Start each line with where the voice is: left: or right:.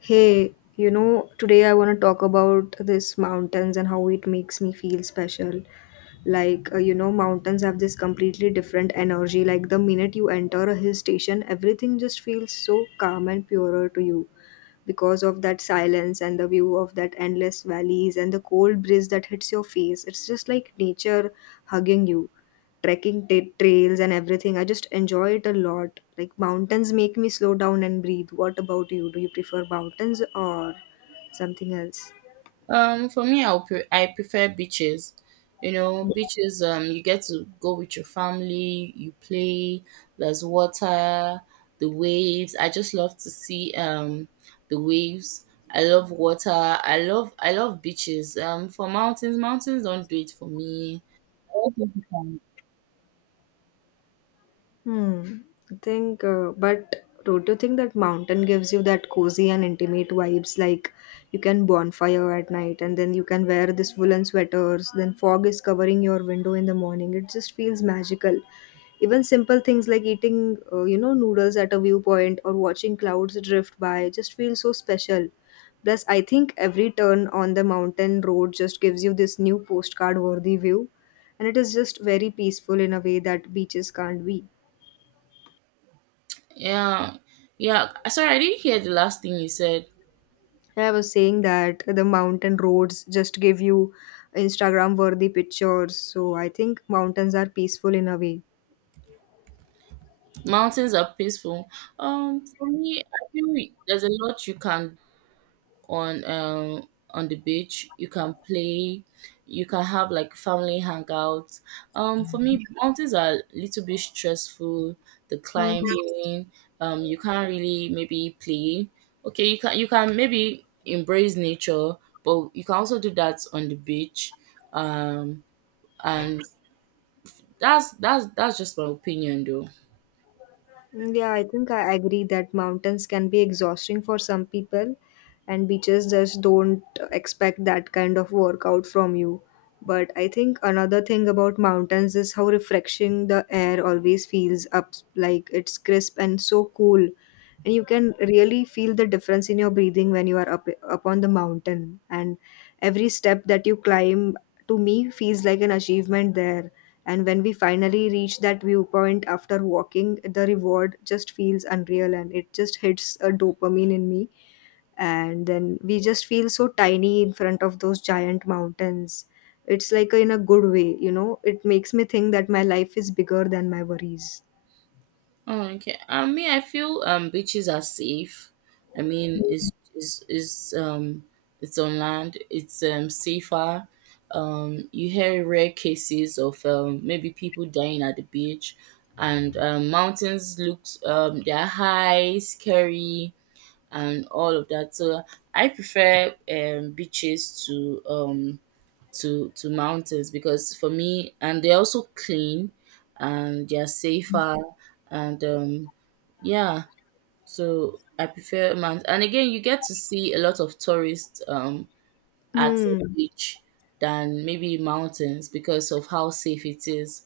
left: Hey, today I want to talk about this mountains and how it makes me feel special. Like, mountains have this completely different energy. Like, the minute you enter a hill station, everything just feels so calm and purer to you because of that silence and the view of that endless valleys and the cold breeze that hits your face. It's just like nature hugging you trekking ta trails and everything. I just enjoy it a lot. Like mountains make me slow down and breathe. What about you? Do you prefer mountains or something else?
right: For me, I prefer beaches. You know, beaches. You get to go with your family. You play. There's water, the waves. I just love to see the waves. I love water. I love beaches. For mountains don't do it for me. I don't think you can-
left: Hmm. I think, but don't you think that mountain gives you that cozy and intimate vibes? Like you can bonfire at night, and then you can wear this woolen sweaters. Then fog is covering your window in the morning. It just feels magical. Even simple things like eating, noodles at a viewpoint or watching clouds drift by just feels so special. Plus, I think every turn on the mountain road just gives you this new postcard worthy view, and it is just very peaceful in a way that beaches can't be.
right: Yeah, yeah. Sorry, I didn't hear the last thing you said.
left: Yeah, I was saying that the mountain roads just give you Instagram worthy pictures. So I think mountains are peaceful in a way.
right: Mountains are peaceful. For me, I feel there's a lot you can, on the beach you can play, you can have like family hangouts. For me, mountains are a little bit stressful, the
left: Hmm.
right: climbing. You can't really maybe play. Okay, you can maybe embrace nature, but you can also do that on the beach. Um and that's just my opinion though.
left: Mm, yeah, I think I agree that mountains can be exhausting for some people, and beaches just don't expect that kind of workout from you. But I think another thing about mountains is how refreshing the air always feels up like it's crisp and so cool. And you can really feel the difference in your breathing when you are up upon the mountain. And every step that you climb to me feels like an achievement there, and when we finally reach that viewpoint after walking, the reward just feels unreal and it just hits a dopamine in me. And then we just feel so tiny in front of those giant mountains. It's like in a good way, you know, it makes me think that my life is bigger than my worries.
right: Oh, okay. I mean, I feel beaches are safe. I mean, it's on land. It's safer. You hear rare cases of maybe people dying at the beach, and mountains looks they're high, scary, and all of that. So I prefer beaches to mountains, because for me, and they're also clean, and they're safer, and yeah. So I prefer mountains. And again, you get to see a lot of tourists at the
left: Hmm.
right: beach than maybe mountains, because of how safe it is.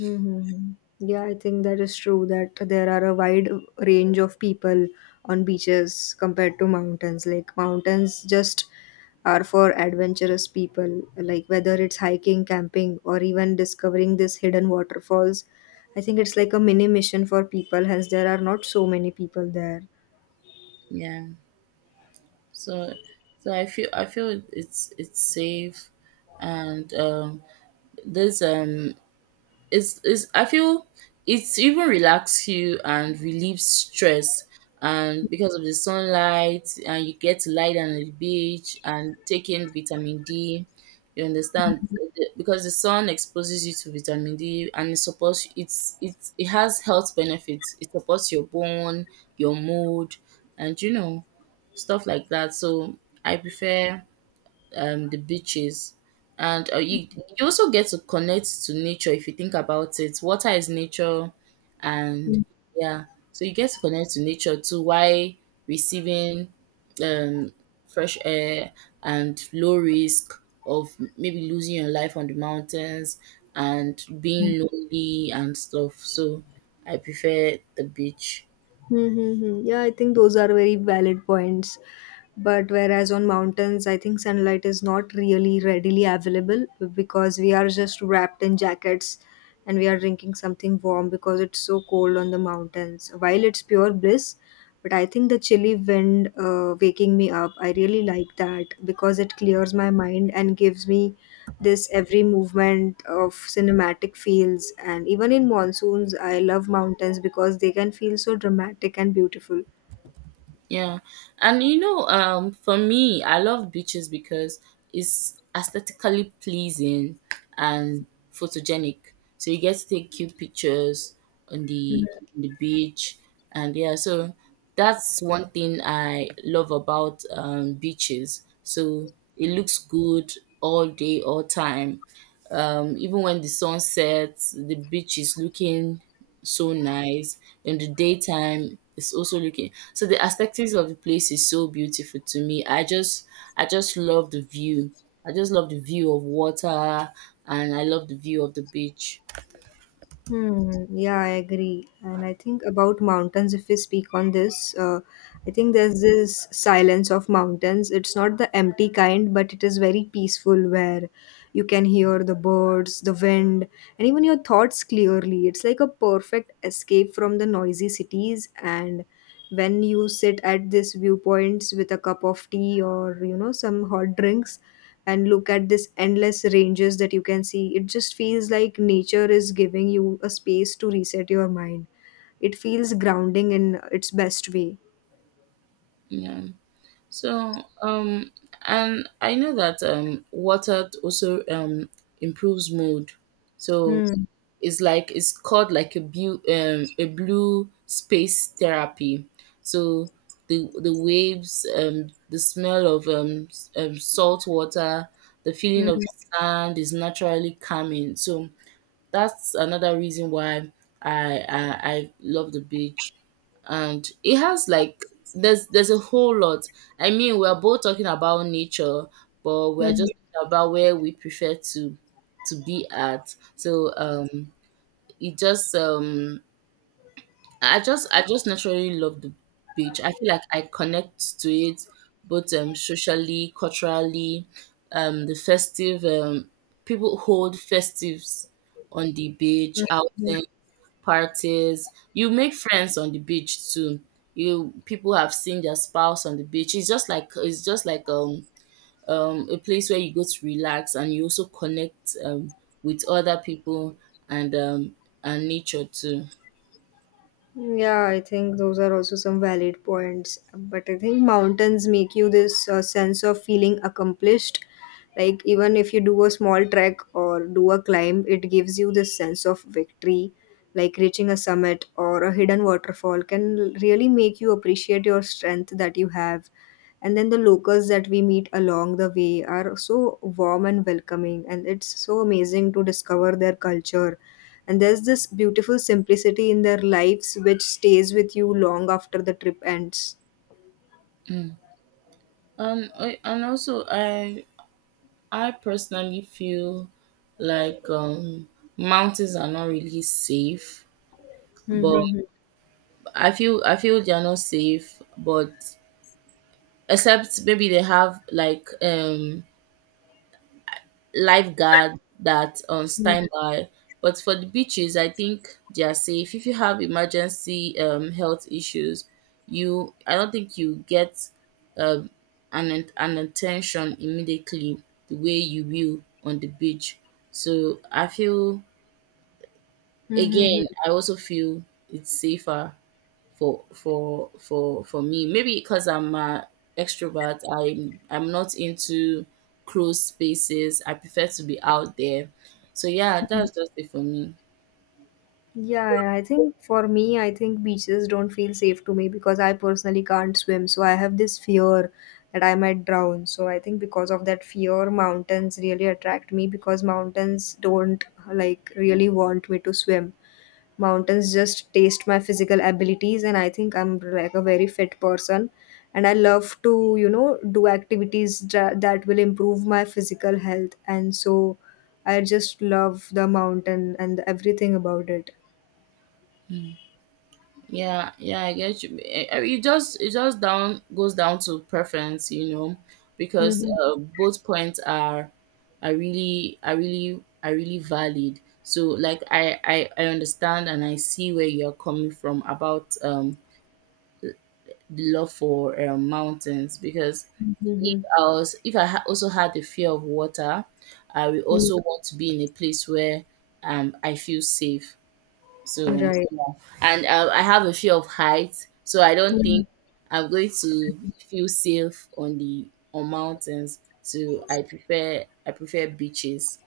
left: Mhm. Yeah, I think that is true that there are a wide range of people on beaches compared to mountains. Like mountains just are for adventurous people, like whether it's hiking, camping, or even discovering this hidden waterfalls. I think it's like a mini mission for people, hence there are not so many people there.
right: Yeah, so so I feel it's safe. And there's it's, I feel, it even relax you and relieves stress. And because of the sunlight, and you get to lie down on the beach and take in vitamin D. You understand, because the sun exposes you to vitamin D, and it supports, it has health benefits. It supports your bone, your mood, and stuff like that. So I prefer the beaches. And you also get to connect to nature if you think about it. Water is nature, and yeah, so you get to connect to nature too, while receiving um, fresh air, and low risk of maybe losing your life on the mountains and being lonely and stuff. So I prefer the beach.
left: Mm-hmm. Yeah, I think those are very valid points. But whereas on mountains, I think sunlight is not really readily available because we are just wrapped in jackets and we are drinking something warm because it's so cold on the mountains. While it's pure bliss, but I think the chilly wind waking me up, I really like that because it clears my mind and gives me this every movement of cinematic fields, and even in monsoons I love mountains because they can feel so dramatic and beautiful.
right: Yeah. And for me, I love beaches because it's aesthetically pleasing and photogenic. So you get to take cute pictures on the beach. And yeah, so that's one thing I love about beaches. So it looks good all day, all time. Even when the sun sets, the beach is looking so nice. In the daytime it's also looking so, the aesthetics of the place is so beautiful to me. I just love the view. I just love the view of water, and I love the view of the beach.
left: Hmm, yeah, I agree. And I think about mountains, if we speak on this, I think there's this silence of mountains. It's not the empty kind, but it is very peaceful where you can hear the birds, the wind, and even your thoughts clearly. It's like a perfect escape from the noisy cities. And when you sit at these viewpoints with a cup of tea or, you know, some hot drinks, and look at this endless ranges that you can see, it just feels like nature is giving you a space to reset your mind. It feels grounding in its best way.
right: Yeah. So um and I know that water also improves mood. So
left: Hmm.
right: is like, it's called like a blue space therapy. So the waves, the smell of salt water, the
left: Hmm.
right: feeling of sand is naturally calming. So that's another reason why I love the beach. And it has like, there's a whole lot. I mean, we're both talking about nature, but we're
left: Hmm.
right: just talking about where we prefer to be at. So it just I just naturally love the beach. I feel like I connect to it both socially, culturally, the festive, people hold festives on the beach,
left: Hmm.
right: outing, parties. You make friends on the beach too. You, people have seen their spouse on the beach. It's just like, a place where you go to relax, and you also connect with other people, and um and nature too.
left: Yeah, I think those are also some valid points. But I think mountains make you this sense of feeling accomplished. Like, even if you do a small trek or do a climb, it gives you this sense of victory. Like, reaching a summit or a hidden waterfall can really make you appreciate your strength that you have, and then the locals that we meet along the way are so warm and welcoming, and it's so amazing to discover their culture, and there's this beautiful simplicity in their lives which stays with you long after the trip ends.
right: And also, I personally feel like, mountains are not really safe. But
left: Mm-hmm.
right: I feel they are not safe. But except maybe they have like lifeguard that, stand by. But for the beaches, I think they are safe. If you have emergency, health issues, you I don't think you get um, an attention immediately the way you will on the beach. So I feel,
left: Mhm.
right: again, I also feel it's safer for me. Maybe because I'm a extrovert, I'm not into closed spaces. I prefer to be out there. So yeah, that's just it for me.
left: Yeah, I think for me, I think beaches don't feel safe to me because I personally can't swim. So I have this fear that I might drown. So I think because of that fear, mountains really attract me because mountains don't like really want me to swim. Mountains just taste my physical abilities, and I think I'm like a very fit person. And I love to, you know, do activities that will improve my physical health. And so I just love the mountain and everything about it.
right: Yeah, yeah, I get you. Eh, eh, it just down goes down to preference, because
left: Mhm,
right: both points are really valid. So like, I understand, and I see where you're coming from about the love for mountains. Because If
left: mhm,
right: I was if I ha- also had the fear of water, I will
left: mhm.
right: also want to be in a place where I feel safe. So
left: Right.
right: yeah. And I have a fear of heights, so I don't think
left: Mm.
right: I'm going to feel safe on the on mountains. So I prefer beaches.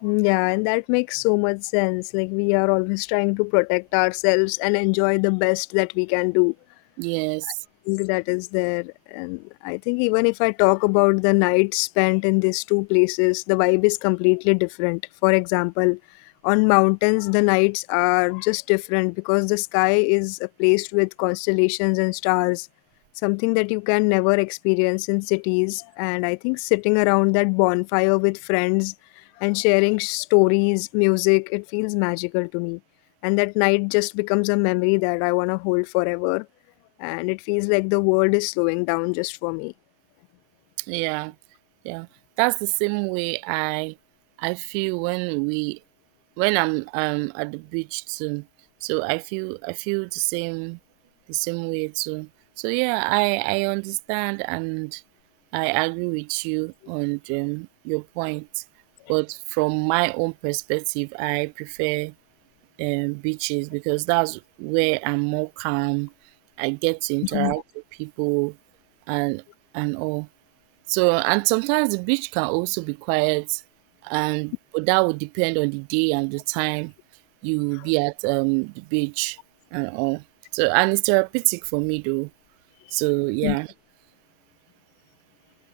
left: Yeah, and that makes so much sense. Like, we are always trying to protect ourselves and enjoy the best that we can do.
right: Yes.
left: Think that is there, and I think even if I talk about the nights spent in these two places, the vibe is completely different. For example, on mountains the nights are just different because the sky is placed with constellations and stars, something that you can never experience in cities. And I think sitting around that bonfire with friends and sharing stories, music, it feels magical to me, and that night just becomes a memory that I want to hold forever, and it feels like the world is slowing down just for me.
right: Yeah, yeah. That's the same way I feel when we when I'm at the beach too. So I feel the same way too. So yeah, I understand, and I agree with you on, your point. But from my own perspective, I prefer beaches, because that's where I'm more calm. I get to interact with people, and and all. So, and sometimes the beach can also be quiet, and but that would depend on the day and the time you will be at the beach and all. So, and it's therapeutic for me though. So yeah.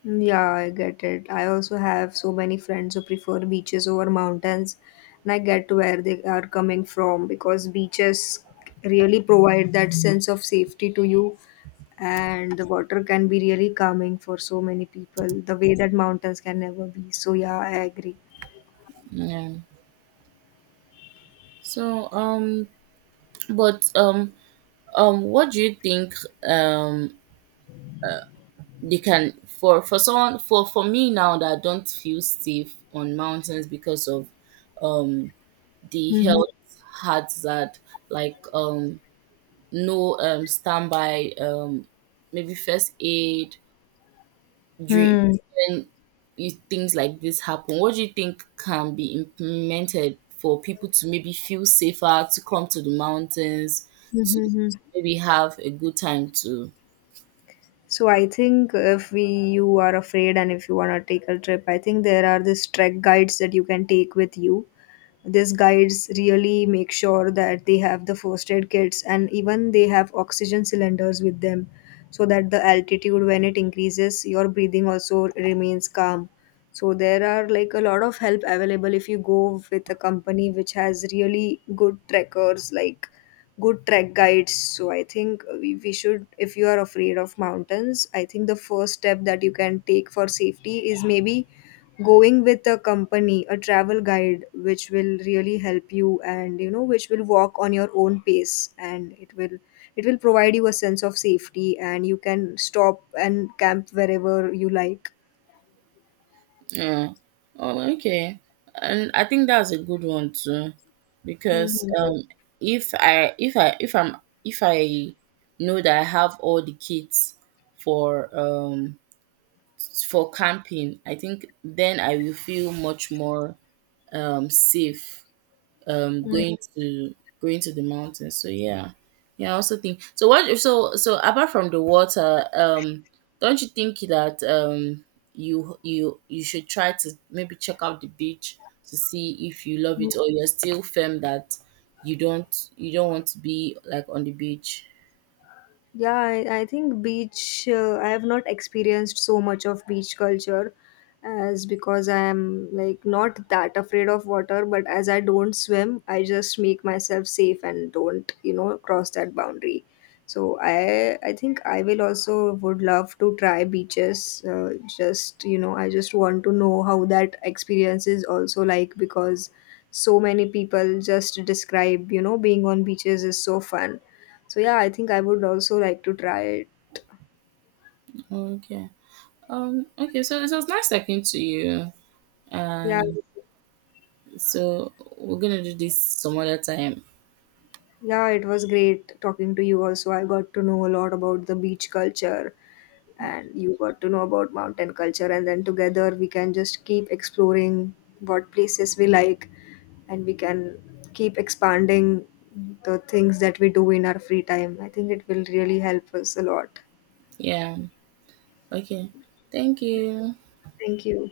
left: Yeah, I get it. I also have so many friends who prefer beaches over mountains, and I get where they are coming from because beaches really provide that sense of safety to you, and the water can be really calming for so many people, the way that mountains can never be. So, yeah, I agree.
right: Yeah. So but what do you think, um they can, for someone, for me, now that I don't feel safe on mountains because of, um the
left: Mm-hmm.
right: health hazard, like no, standby, maybe first aid drink, when things like this happen? What do you think can be implemented for people to maybe feel safer to come to the mountains, to
left: Mm-hmm.
right: maybe have a good time too?
left: So I think if we you are afraid and if you want to take a trip, I think there are these trek guides that you can take with you. These guides really make sure that they have the first aid kits, and even they have oxygen cylinders with them so that the altitude when it increases your breathing also remains calm. So there are like a lot of help available if you go with a company which has really good trekkers, like good trek guides. So I think we should if you are afraid of mountains, I think the first step that you can take for safety is maybe going with a company, a travel guide which will really help you, and you know, which will walk on your own pace, and it will provide you a sense of safety, and you can stop and camp wherever you like.
right: Yeah, oh okay. And I think that's a good one too,
left: Hmm.
right: because, if i if i if i'm if I know that I have all the kits for, for camping, I think then I will feel much more, safe, going to the mountains. So yeah, yeah. I also think so. What So apart from the water, don't you think that, you should try to maybe check out the beach to see if you love it, or you're still firm that you don't want to be like on the beach?
left: Yeah, I think beach, I have not experienced so much of beach culture as because I am like not that afraid of water, but as I don't swim, I just make myself safe and don't, you know, cross that boundary. So I think I will also would love to try beaches. Just, you know, I just want to know how that experience is also like because so many people just describe, you know, being on beaches is so fun. So yeah, I think I would also like to try it.
right: Okay. Okay. So it was nice talking to you.
left: Yeah,
right: And, so we're gonna do this some other time.
left: yeah, it was great talking to you also. I got to know a lot about the beach culture, and you got to know about mountain culture, and then together we can just keep exploring what places we like, and we can keep expanding the things that we do in our free time. I think it will really help us a lot.
right: Yeah. Okay. Thank you.
left: Thank you.